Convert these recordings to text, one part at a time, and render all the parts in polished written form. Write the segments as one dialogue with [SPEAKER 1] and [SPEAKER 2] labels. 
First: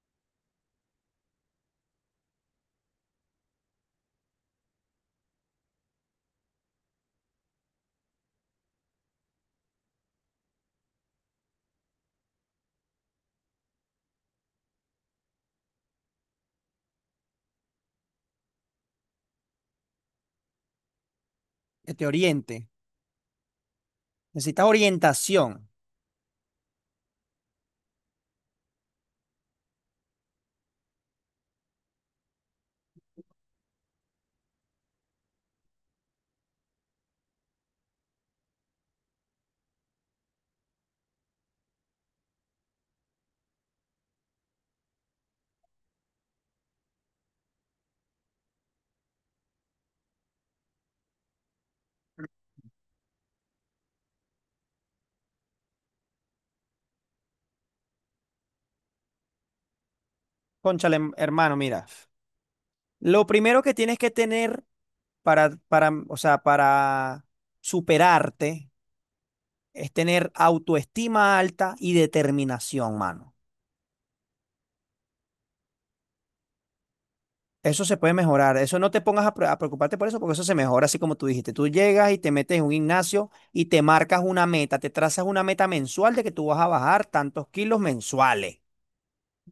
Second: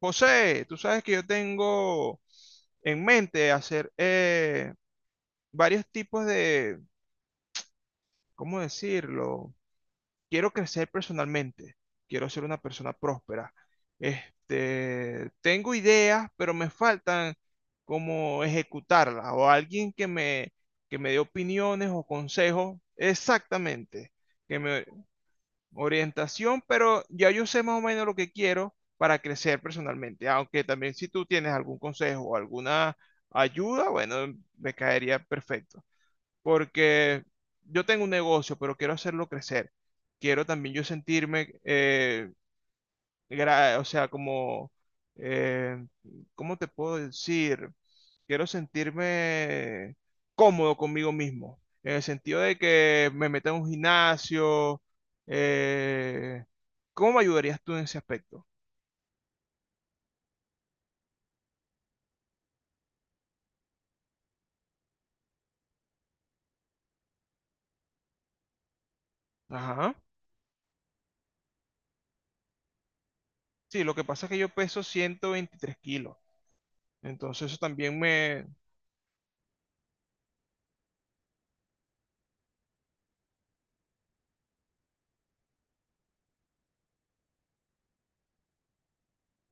[SPEAKER 1] José, tú sabes que yo tengo en mente hacer varios tipos de, ¿cómo decirlo? Quiero crecer personalmente, quiero ser una persona próspera. Este, tengo ideas, pero me faltan como ejecutarlas o alguien que me dé opiniones
[SPEAKER 2] Que
[SPEAKER 1] o
[SPEAKER 2] te oriente.
[SPEAKER 1] consejos exactamente, que
[SPEAKER 2] Necesitas
[SPEAKER 1] me,
[SPEAKER 2] orientación.
[SPEAKER 1] orientación, pero ya yo sé más o menos lo que quiero para crecer personalmente, aunque también si tú tienes algún consejo o alguna ayuda, bueno, me caería perfecto, porque yo tengo un negocio, pero quiero hacerlo crecer. Quiero también yo sentirme o sea, como, eh, ¿cómo te puedo decir? Quiero sentirme cómodo conmigo mismo, en el sentido de que me meta en un gimnasio. eh, ¿Cómo me ayudarías tú en ese aspecto?
[SPEAKER 2] Cónchale, hermano, mira. Lo primero que tienes que tener o sea, para superarte es
[SPEAKER 1] Ajá.
[SPEAKER 2] tener autoestima alta y determinación, mano.
[SPEAKER 1] Sí, lo que pasa es que yo peso 123 kilos, entonces eso
[SPEAKER 2] Eso se
[SPEAKER 1] también
[SPEAKER 2] puede
[SPEAKER 1] me...
[SPEAKER 2] mejorar. Eso no te pongas a, preocuparte por eso, porque eso se mejora, así como tú dijiste. Tú llegas y te metes en un gimnasio y te marcas una meta, te trazas una meta mensual de que tú vas a bajar tantos kilos mensuales.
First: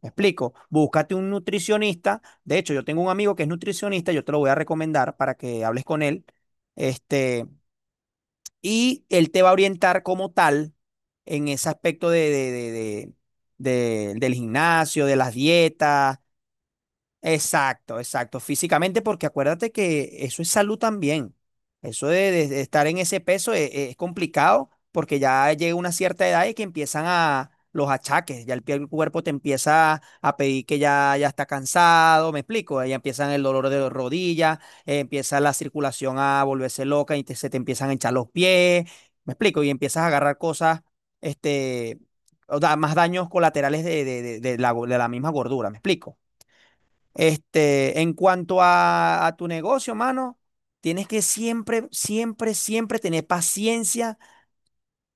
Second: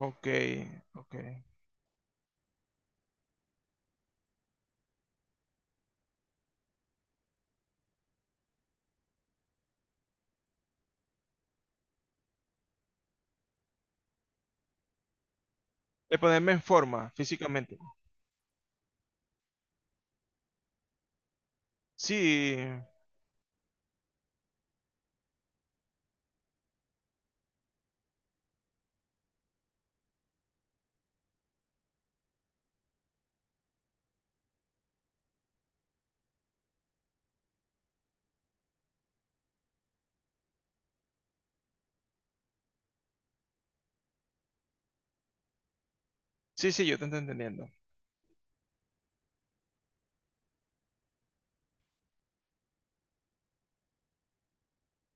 [SPEAKER 2] Me explico, búscate
[SPEAKER 1] ok.
[SPEAKER 2] un nutricionista. De hecho, yo tengo un amigo que es nutricionista, yo te lo voy a recomendar para que hables con él. Este, y él te va a orientar como tal en ese aspecto de- del gimnasio, de las
[SPEAKER 1] De
[SPEAKER 2] dietas.
[SPEAKER 1] ponerme en forma físicamente.
[SPEAKER 2] Exacto, exacto. Físicamente, porque acuérdate que eso es salud también. Eso
[SPEAKER 1] Sí,
[SPEAKER 2] de estar en ese peso es complicado porque ya llega una cierta edad y que empiezan a los achaques. Ya el cuerpo te empieza a pedir que ya, ya está cansado, ¿me explico? Ya empiezan el dolor de las rodillas, empieza la circulación a volverse loca y se te empiezan a hinchar los pies, ¿me explico? Y empiezas a agarrar cosas, este, o da, más daños colaterales de de la misma gordura, ¿me explico?
[SPEAKER 1] sí, sí, yo te estoy entendiendo.
[SPEAKER 2] Este, en cuanto a tu negocio, mano, tienes que siempre, siempre, siempre tener paciencia,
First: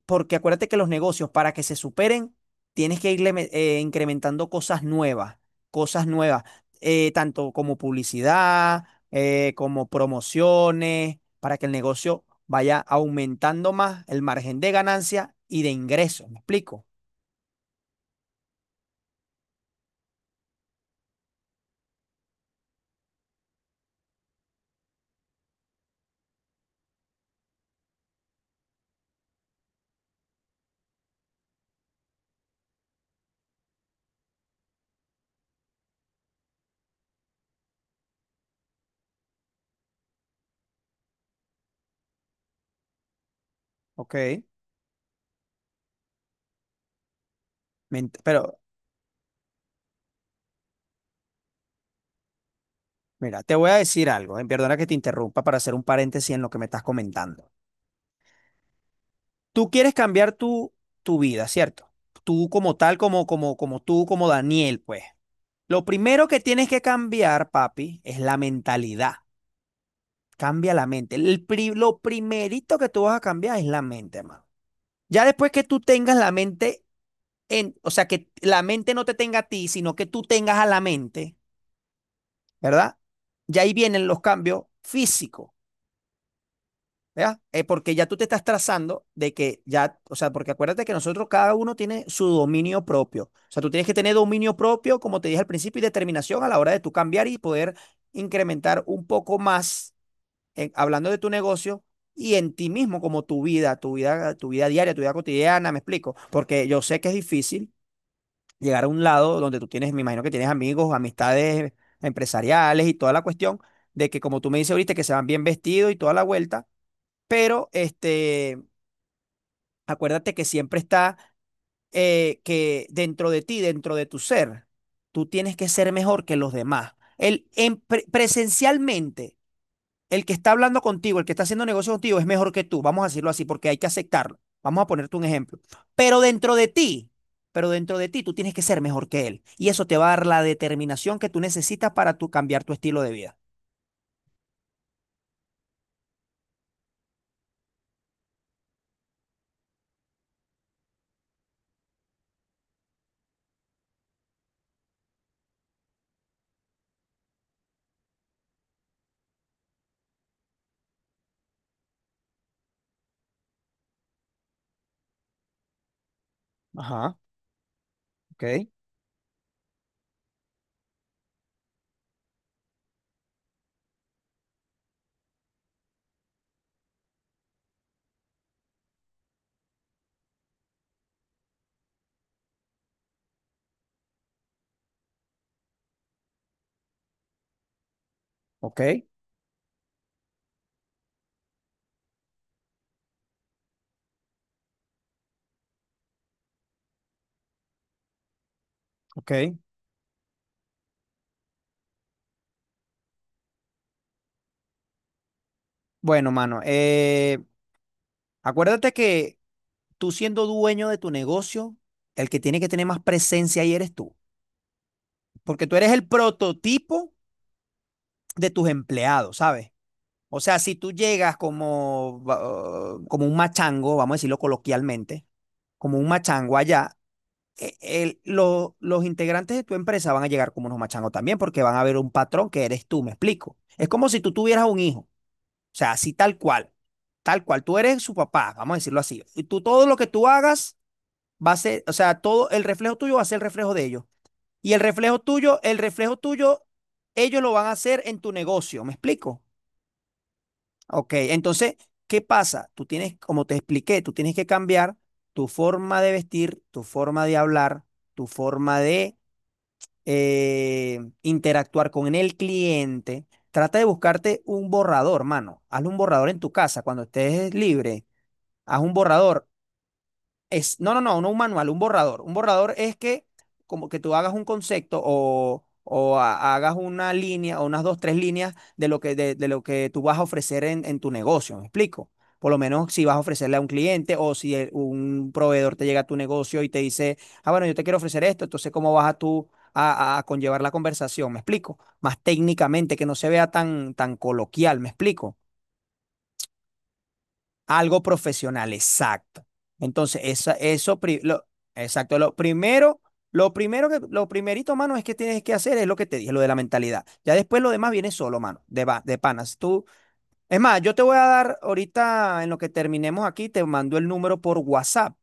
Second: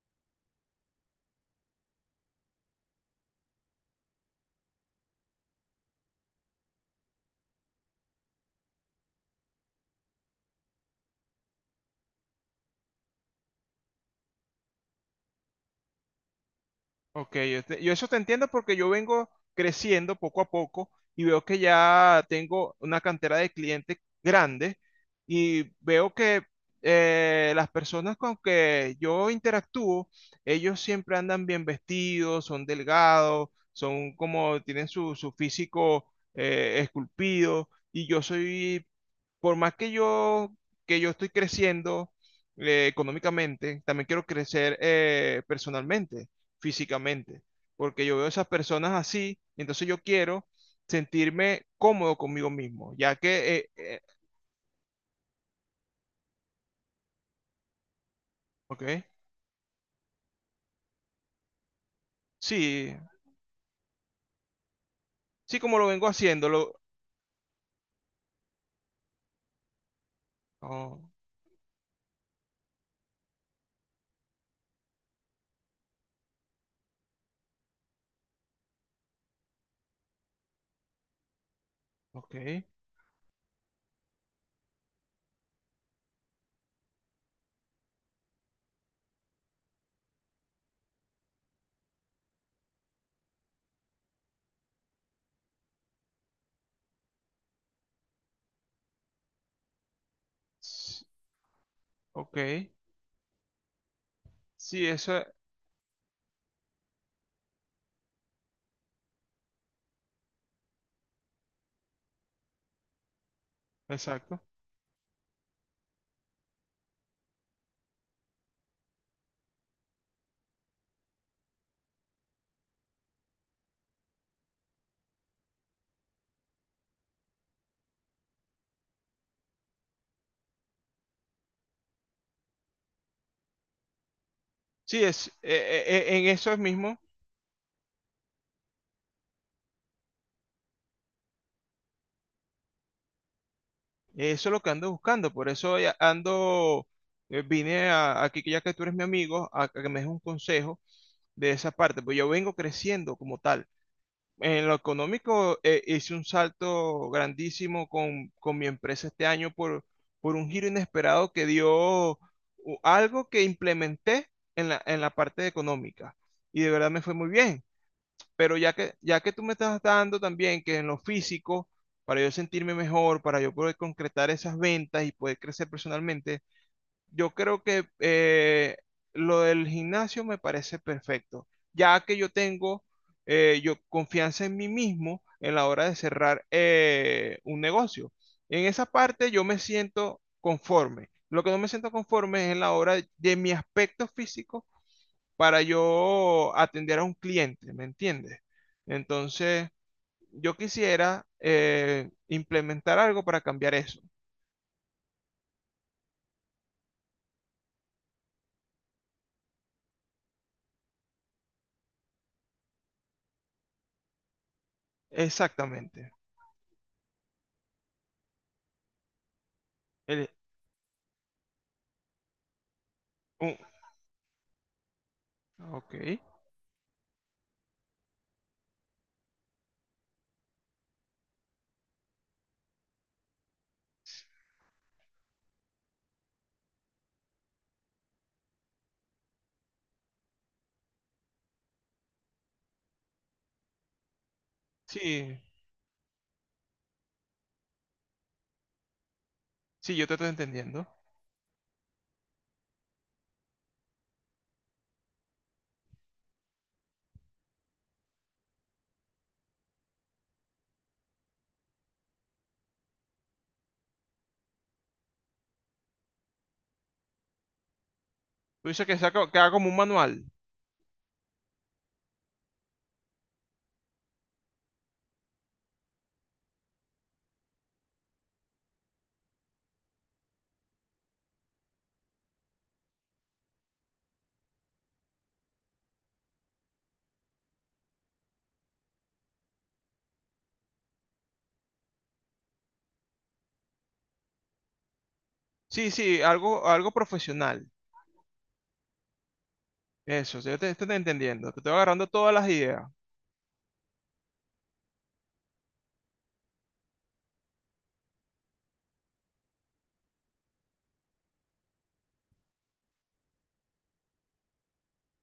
[SPEAKER 2] porque acuérdate que los negocios, para que se superen, tienes que incrementando cosas nuevas, tanto como publicidad, como promociones, para que el negocio vaya aumentando más el margen de ganancia y de ingresos. ¿Me explico?
[SPEAKER 1] Ok, yo eso te entiendo porque yo vengo creciendo poco a poco y veo que ya tengo una cantera de clientes grande y veo que las personas con que yo interactúo, ellos siempre andan bien vestidos, son delgados, son como tienen su, físico esculpido y yo soy, por más que yo estoy creciendo económicamente, también
[SPEAKER 2] Ok.
[SPEAKER 1] quiero crecer personalmente físicamente, porque yo veo esas
[SPEAKER 2] Pero
[SPEAKER 1] personas así, y entonces yo quiero sentirme cómodo conmigo mismo, ya
[SPEAKER 2] mira,
[SPEAKER 1] que,
[SPEAKER 2] te voy a decir algo, perdona que te interrumpa para hacer un paréntesis en lo que me estás comentando.
[SPEAKER 1] ok,
[SPEAKER 2] Tú quieres cambiar tu vida, ¿cierto? Tú como
[SPEAKER 1] sí,
[SPEAKER 2] tal, como tú, como Daniel, pues.
[SPEAKER 1] sí, como
[SPEAKER 2] Lo
[SPEAKER 1] lo vengo
[SPEAKER 2] primero que
[SPEAKER 1] haciendo,
[SPEAKER 2] tienes que cambiar, papi, es la mentalidad. Cambia la
[SPEAKER 1] oh,
[SPEAKER 2] mente. Lo primerito que tú vas a cambiar es la mente, hermano. Ya después que tú tengas la mente en, o sea, que la mente no te tenga a ti, sino que tú tengas a la mente,
[SPEAKER 1] ok,
[SPEAKER 2] ¿verdad? Ya ahí vienen los cambios físicos. ¿Verdad? Porque ya tú te estás trazando de que ya, o sea, porque acuérdate que nosotros cada uno tiene su dominio propio. O sea, tú tienes que tener dominio propio, como te dije al principio, y determinación a la hora de tú cambiar y poder incrementar un poco más,
[SPEAKER 1] s-
[SPEAKER 2] hablando de tu negocio y
[SPEAKER 1] ok,
[SPEAKER 2] en ti mismo, como tu vida, tu vida
[SPEAKER 1] sí,
[SPEAKER 2] diaria, tu vida
[SPEAKER 1] eso,
[SPEAKER 2] cotidiana, me explico. Porque yo sé que es difícil llegar a un lado donde tú tienes, me imagino que tienes amigos, amistades empresariales y toda la cuestión de que
[SPEAKER 1] exacto,
[SPEAKER 2] como tú me dices ahorita que se van bien vestidos y toda la vuelta, pero este, acuérdate que siempre está que dentro de ti, dentro de tu ser, tú tienes que ser mejor que los demás. Presencialmente, el que está hablando contigo, el que está haciendo negocio contigo, es mejor que tú. Vamos a decirlo así porque hay que aceptarlo. Vamos a
[SPEAKER 1] sí,
[SPEAKER 2] ponerte un ejemplo. Pero
[SPEAKER 1] en eso
[SPEAKER 2] dentro
[SPEAKER 1] es
[SPEAKER 2] de
[SPEAKER 1] mismo,
[SPEAKER 2] ti, pero dentro de ti, tú tienes que ser mejor que él. Y eso te va a dar la determinación que tú necesitas para cambiar tu estilo de vida.
[SPEAKER 1] eso es lo que ando buscando, por eso ya ando, vine aquí, que ya que tú eres mi amigo, a que me des un consejo de esa parte, pues yo vengo creciendo como tal. En lo económico, hice un salto grandísimo con, mi empresa este año por un giro inesperado que dio algo que implementé en la parte económica. Y de verdad me fue
[SPEAKER 2] Ajá,
[SPEAKER 1] muy bien.
[SPEAKER 2] ok,
[SPEAKER 1] Pero ya que tú me estás dando también que en lo físico, para yo sentirme mejor, para yo poder concretar esas ventas y poder crecer personalmente, yo creo que lo del gimnasio me parece perfecto, ya que yo tengo yo confianza en mí mismo en la hora de cerrar un negocio. En
[SPEAKER 2] ok,
[SPEAKER 1] esa parte yo me siento conforme. Lo que no me siento conforme es en la hora de mi aspecto físico para yo atender a un cliente, ¿me entiendes?
[SPEAKER 2] ok.
[SPEAKER 1] Entonces, yo quisiera implementar algo para cambiar eso.
[SPEAKER 2] Bueno, mano, acuérdate que tú siendo dueño de tu negocio, el que tiene que tener más presencia ahí eres tú, porque tú eres el
[SPEAKER 1] Exactamente.
[SPEAKER 2] prototipo de tus empleados, ¿sabes?
[SPEAKER 1] El-
[SPEAKER 2] O sea, si tú llegas como, como un
[SPEAKER 1] un-
[SPEAKER 2] machango, vamos a decirlo coloquialmente,
[SPEAKER 1] ok.
[SPEAKER 2] como un machango allá, los integrantes de tu empresa van a llegar como unos machangos también, porque van a ver un patrón que eres tú, me explico. Es como si tú tuvieras un hijo, o sea, así tal cual, tú eres su papá, vamos a decirlo así. Y tú todo lo que tú hagas va a ser, o sea, todo el reflejo tuyo va a ser el reflejo de ellos. Y
[SPEAKER 1] Sí,
[SPEAKER 2] el reflejo tuyo, ellos lo van a hacer en tu negocio. ¿Me explico?
[SPEAKER 1] sí, yo te estoy entendiendo.
[SPEAKER 2] Ok, entonces, ¿qué pasa? Tú tienes, como te expliqué, tú tienes que cambiar tu forma de vestir, tu forma de hablar, tu forma de interactuar con el cliente. Trata de buscarte un borrador, mano. Hazle un borrador en tu casa cuando estés libre.
[SPEAKER 1] Tú
[SPEAKER 2] Haz
[SPEAKER 1] dices
[SPEAKER 2] un
[SPEAKER 1] que
[SPEAKER 2] borrador.
[SPEAKER 1] haga como un manual.
[SPEAKER 2] Es, no, no, no, no un manual, un borrador. Un borrador es que como que tú hagas un concepto hagas una línea o unas dos, tres líneas de lo que, de lo que tú vas a ofrecer en tu negocio, ¿me explico? Por lo menos si vas a ofrecerle a un cliente o si un proveedor te llega a tu negocio y te dice, ah, bueno, yo te quiero ofrecer esto, entonces ¿cómo vas a tú a conllevar la conversación? ¿Me explico? Más técnicamente, que no se vea tan, tan coloquial, ¿me explico?
[SPEAKER 1] Sí, sí, algo profesional.
[SPEAKER 2] Algo profesional, exacto. Entonces,
[SPEAKER 1] Eso, sí,
[SPEAKER 2] esa,
[SPEAKER 1] yo te estoy
[SPEAKER 2] eso, pri- lo,
[SPEAKER 1] entendiendo. Te estoy agarrando
[SPEAKER 2] exacto,
[SPEAKER 1] todas
[SPEAKER 2] lo
[SPEAKER 1] las ideas.
[SPEAKER 2] primero, lo primerito, mano, es que tienes que hacer es lo que te dije, lo de la mentalidad. Ya después lo demás viene solo, mano, de panas. Tú, es más, yo te voy a dar ahorita, en lo que terminemos aquí, te mando el número por WhatsApp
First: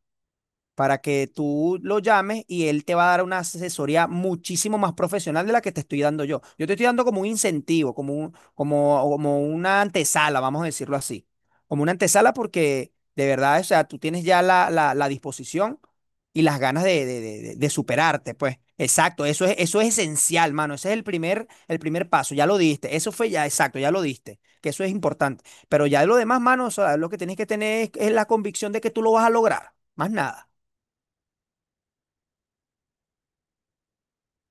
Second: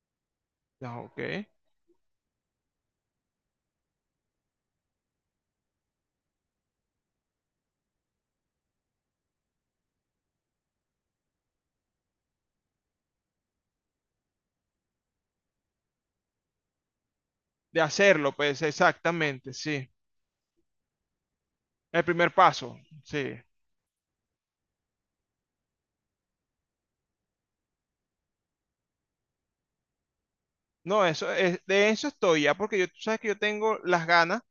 [SPEAKER 1] Ya,
[SPEAKER 2] para
[SPEAKER 1] ok.
[SPEAKER 2] que tú lo llames y él te va a dar una asesoría muchísimo más profesional de la que te estoy dando yo. Yo te estoy dando como un incentivo, como, como una antesala, vamos a decirlo así. Como una antesala porque de verdad, o sea, tú tienes ya la disposición y las ganas de
[SPEAKER 1] De hacerlo,
[SPEAKER 2] superarte, pues.
[SPEAKER 1] pues,
[SPEAKER 2] Exacto,
[SPEAKER 1] exactamente,
[SPEAKER 2] eso
[SPEAKER 1] sí.
[SPEAKER 2] es esencial, mano. Ese es el
[SPEAKER 1] El
[SPEAKER 2] primer
[SPEAKER 1] primer
[SPEAKER 2] paso, ya lo
[SPEAKER 1] paso,
[SPEAKER 2] diste. Eso
[SPEAKER 1] sí.
[SPEAKER 2] fue ya, exacto, ya lo diste, que eso es importante. Pero ya de lo demás, mano, o sea, lo que tienes que tener es la convicción de que tú lo vas a lograr, más nada.
[SPEAKER 1] No, eso es, de eso estoy ya, porque yo, tú sabes que yo tengo las ganas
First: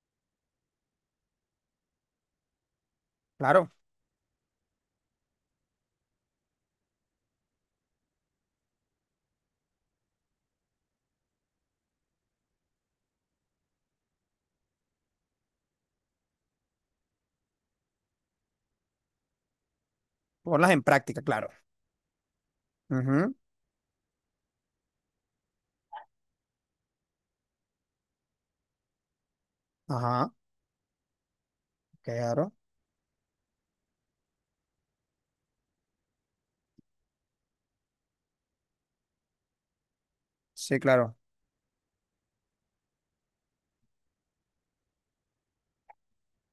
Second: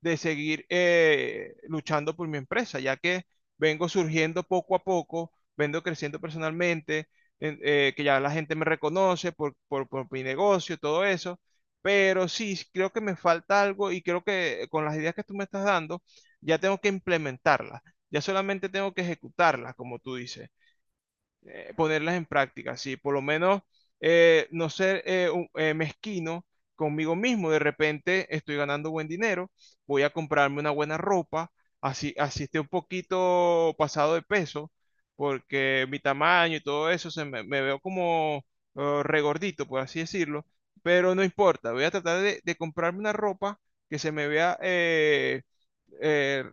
[SPEAKER 1] de seguir luchando por mi empresa, ya que
[SPEAKER 2] Claro,
[SPEAKER 1] vengo surgiendo poco a poco, vengo creciendo personalmente, que ya la gente me reconoce por mi negocio, todo eso, pero sí, sí creo que me falta algo y creo que con las ideas que tú me estás dando, ya tengo que implementarlas, ya solamente tengo que ejecutarlas, como tú dices
[SPEAKER 2] ponlas en práctica, claro.
[SPEAKER 1] ponerlas en práctica, ¿sí? Por lo
[SPEAKER 2] Ujú,
[SPEAKER 1] menos no ser mezquino conmigo mismo. De repente estoy ganando buen dinero, voy a
[SPEAKER 2] ajá,
[SPEAKER 1] comprarme una buena ropa, así
[SPEAKER 2] claro.
[SPEAKER 1] esté un poquito pasado de peso, porque mi tamaño y todo eso, me veo como regordito, por así decirlo,
[SPEAKER 2] Sí,
[SPEAKER 1] pero
[SPEAKER 2] claro.
[SPEAKER 1] no importa, voy a tratar de comprarme una ropa que se me vea, eh,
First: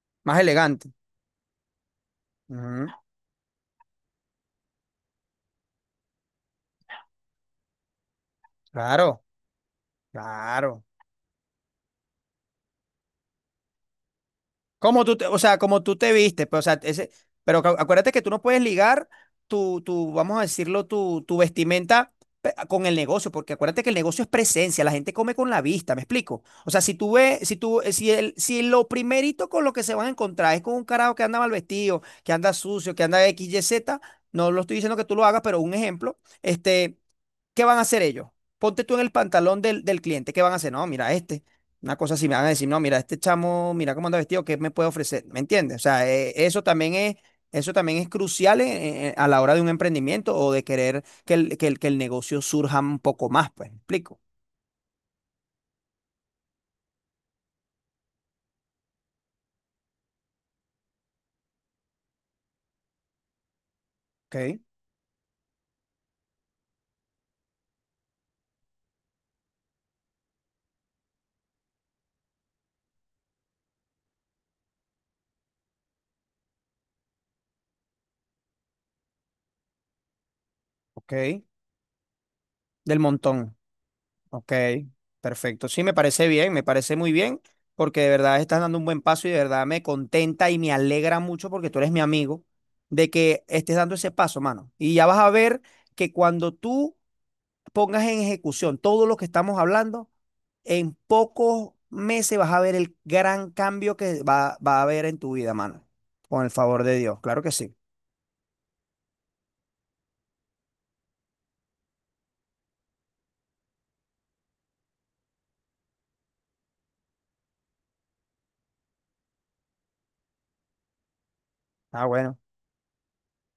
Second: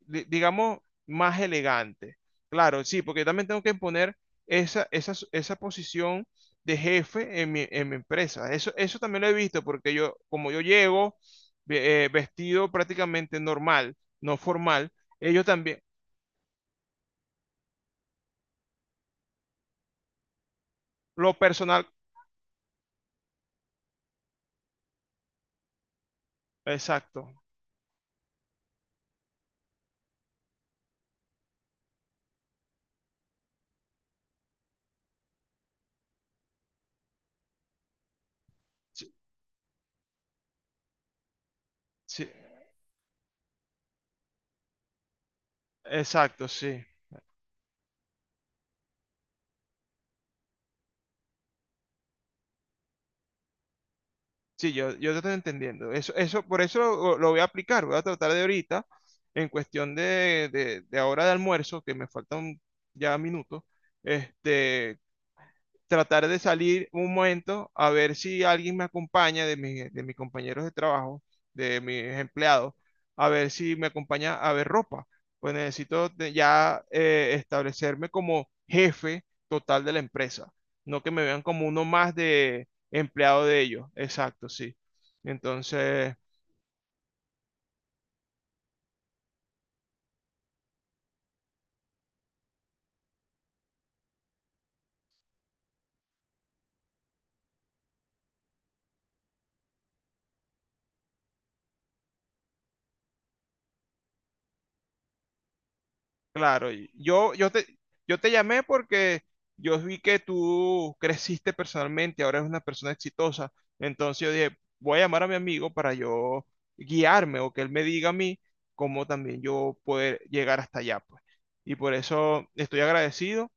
[SPEAKER 2] Más
[SPEAKER 1] digamos,
[SPEAKER 2] elegante.
[SPEAKER 1] más elegante. Claro,
[SPEAKER 2] Ujú,
[SPEAKER 1] sí, porque también tengo que imponer esa posición de jefe en mi, empresa. Eso también
[SPEAKER 2] claro,
[SPEAKER 1] lo he visto porque yo, como yo
[SPEAKER 2] claro.
[SPEAKER 1] llego vestido prácticamente normal, no formal,
[SPEAKER 2] Como tú te, o
[SPEAKER 1] ellos
[SPEAKER 2] sea,
[SPEAKER 1] también,
[SPEAKER 2] como tú te viste, pero, o sea, ese, pero acuérdate que tú no puedes ligar vamos a decirlo,
[SPEAKER 1] lo
[SPEAKER 2] tu
[SPEAKER 1] personal,
[SPEAKER 2] vestimenta con el negocio, porque acuérdate que el negocio es presencia, la gente come con la vista, ¿me explico? O sea, si tú
[SPEAKER 1] exacto,
[SPEAKER 2] ves, si tú, si si lo primerito con lo que se van a encontrar es con un carajo que anda mal vestido, que anda sucio, que anda X, Y, Z, no lo estoy diciendo que tú lo hagas, pero un ejemplo, este, ¿qué van a hacer ellos? Ponte tú en
[SPEAKER 1] sí,
[SPEAKER 2] el pantalón del cliente. ¿Qué van a hacer? No, mira, este. Una cosa así,
[SPEAKER 1] sí,
[SPEAKER 2] me van a decir, no, mira, este chamo, mira cómo anda vestido, ¿qué me puede ofrecer? ¿Me entiendes? O sea,
[SPEAKER 1] exacto, sí.
[SPEAKER 2] eso también es crucial a la hora de un emprendimiento o de querer que el negocio surja un poco más, pues, ¿me explico?
[SPEAKER 1] Sí, yo te estoy entendiendo. Eso, por eso lo voy a aplicar, voy a tratar de ahorita, en cuestión de ahora de almuerzo, que me faltan ya minutos,
[SPEAKER 2] Ok,
[SPEAKER 1] este, tratar de salir un momento a ver si alguien me acompaña de mis compañeros de trabajo, de mis empleados, a ver si me acompaña a ver ropa. Pues necesito ya establecerme como jefe total de la empresa, no que me vean
[SPEAKER 2] ok,
[SPEAKER 1] como uno más de
[SPEAKER 2] del
[SPEAKER 1] empleado
[SPEAKER 2] montón.
[SPEAKER 1] de ellos. Exacto,
[SPEAKER 2] Ok,
[SPEAKER 1] sí.
[SPEAKER 2] perfecto. Sí, me
[SPEAKER 1] Entonces...
[SPEAKER 2] parece bien, me parece muy bien, porque de verdad estás dando un buen paso y de verdad me contenta y me alegra mucho porque tú eres mi amigo de que estés dando ese paso, mano. Y ya vas a ver que cuando tú pongas en ejecución todo lo que estamos hablando, en pocos meses vas a ver el gran cambio va a haber en tu vida, mano. Con el
[SPEAKER 1] Claro,
[SPEAKER 2] favor
[SPEAKER 1] y
[SPEAKER 2] de Dios, claro que sí.
[SPEAKER 1] yo te llamé porque yo vi que tú creciste personalmente, ahora eres una persona exitosa. Entonces yo dije, voy a llamar a mi amigo para yo guiarme o que él me diga a mí cómo también yo poder llegar hasta allá, pues. Y por
[SPEAKER 2] Ah, bueno,
[SPEAKER 1] eso estoy agradecido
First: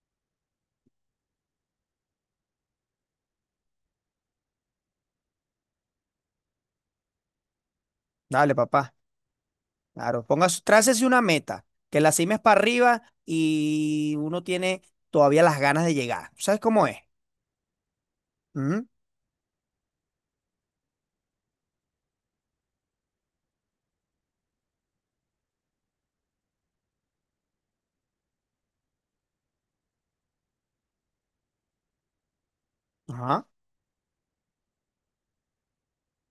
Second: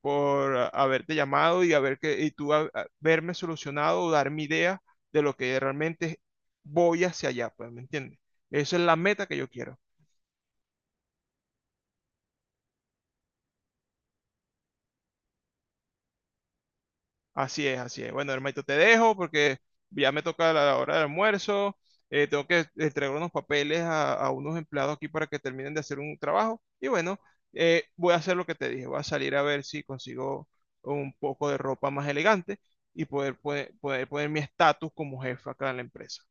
[SPEAKER 1] por haberte llamado y haber que, y tú a- haberme solucionado o dar mi idea de lo que realmente voy hacia allá, pues, ¿me entiendes?
[SPEAKER 2] dale,
[SPEAKER 1] Esa es
[SPEAKER 2] papá.
[SPEAKER 1] la meta que yo quiero.
[SPEAKER 2] Claro, pongas, trácese una meta, que la cima es para arriba y uno tiene todavía las ganas de llegar. ¿Sabes cómo es?
[SPEAKER 1] Así es, así es. Bueno, hermanito, te
[SPEAKER 2] Ujú,
[SPEAKER 1] dejo porque ya me toca la hora del almuerzo. Tengo que entregar unos papeles a unos empleados aquí para que terminen de hacer un trabajo. Y bueno, voy a hacer lo que te dije. Voy a salir a ver si consigo un poco de ropa más elegante y
[SPEAKER 2] ajá.
[SPEAKER 1] poder poner mi estatus como jefe acá en la empresa.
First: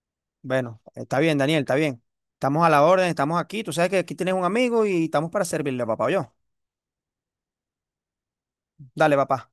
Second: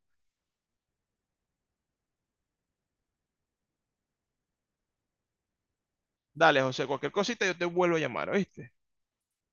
[SPEAKER 2] Bueno, está bien, Daniel, está bien. Estamos a la orden, estamos aquí. Tú sabes que aquí tienes un amigo y estamos para servirle, papá, yo.
[SPEAKER 1] Dale, José, cualquier cosita yo te vuelvo a llamar, ¿oíste?
[SPEAKER 2] Dale, papá.